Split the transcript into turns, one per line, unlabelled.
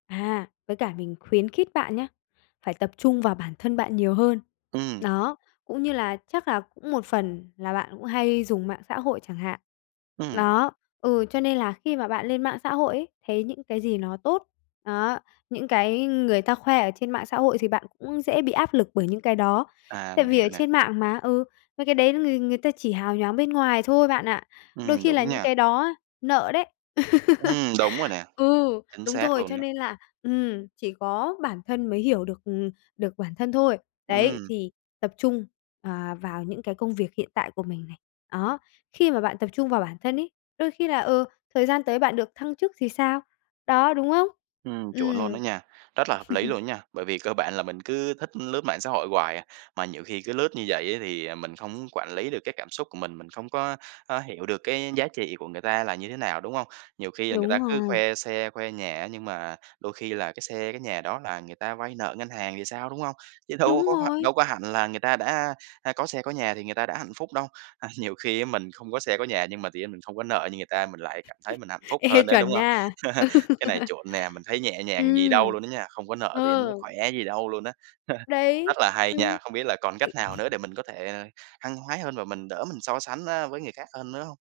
À, với cả mình khuyến khít bạn nhá, phải tập trung vào bản thân bạn nhiều hơn.
Ừm.
Đó, cũng như là chắc là cũng một phần là bạn cũng hay dùng mạng xã hội chẳng hạn,
Ừm.
đó, ừ, cho nên là khi mà bạn lên mạng xã hội ấy, thấy những cái gì nó tốt, đó, những cái người ta khoe ở trên mạng xã hội thì bạn cũng dễ bị áp lực bởi những cái đó.
À,
Tại
mình
vì ở
hiểu nè.
trên mạng mà, ừ, mấy cái đấy người người ta chỉ hào nhoáng bên ngoài thôi bạn ạ. Đôi
Ừm,
khi là
đúng
những
nha.
cái đó á, nợ đấy.
Ừm, đúng rồi nè,
Ừ,
chính
đúng
xác
rồi,
luôn
cho
đó.
nên là ừm, chỉ có bản thân mới hiểu được, ừm, được bản thân thôi. Đấy,
Ừm.
thì tập trung, ờ, vào những cái công việc hiện tại của mình này, đó, khi mà bạn tập trung vào bản thân ấy, đôi khi là, ừ, thời gian tới bạn được thăng chức thì sao? Đó, đúng không?
Ừm, chuẩn luôn đó
Ừm.
nha, rất là hợp lý luôn đó nha, bởi vì cơ bản là mình cứ thích lướt mạng xã hội hoài à, mà nhiều khi cứ lướt như vậy á thì mình không có quản lý được cái cảm xúc của mình, mình không có có hiểu được cái giá trị của người ta là như thế nào, đúng hông? Nhiều khi là người ta
Đúng
cứ
rồi.
khoe xe, khoe nhà á nhưng mà đôi khi là cái xe, cái nhà đó là người ta vay nợ ngân hàng thì sao, đúng hông? Chứ đâu
Đúng
có h
rồi!
đâu có hẳn là người ta đã, a, có xe, có nhà thì người ta đã hạnh phúc đâu, à, nhiều khi mình không có xe có nhà nhưng mà tự nhiên mình không có nợ như người ta, mình lại cảm thấy mình hạnh phúc
Ê,
hơn đấy, đúng
chuẩn
hông?
nha. Ừ.
Cái này chuẩn nè, mình thấy nhẹ nhàng gì đâu
Ừm.
luôn á nha, không có nợ tự nhiên nó
Ờ.
khỏe gì đâu luôn á,
Đấy,
rất là hay
ừm.
nha.
Tịnh
Không biết là còn cách nào nữa để mình có thể, ờ, hăng hái hơn và mình đỡ mình so sánh, a, với người khác hơn nữa hông?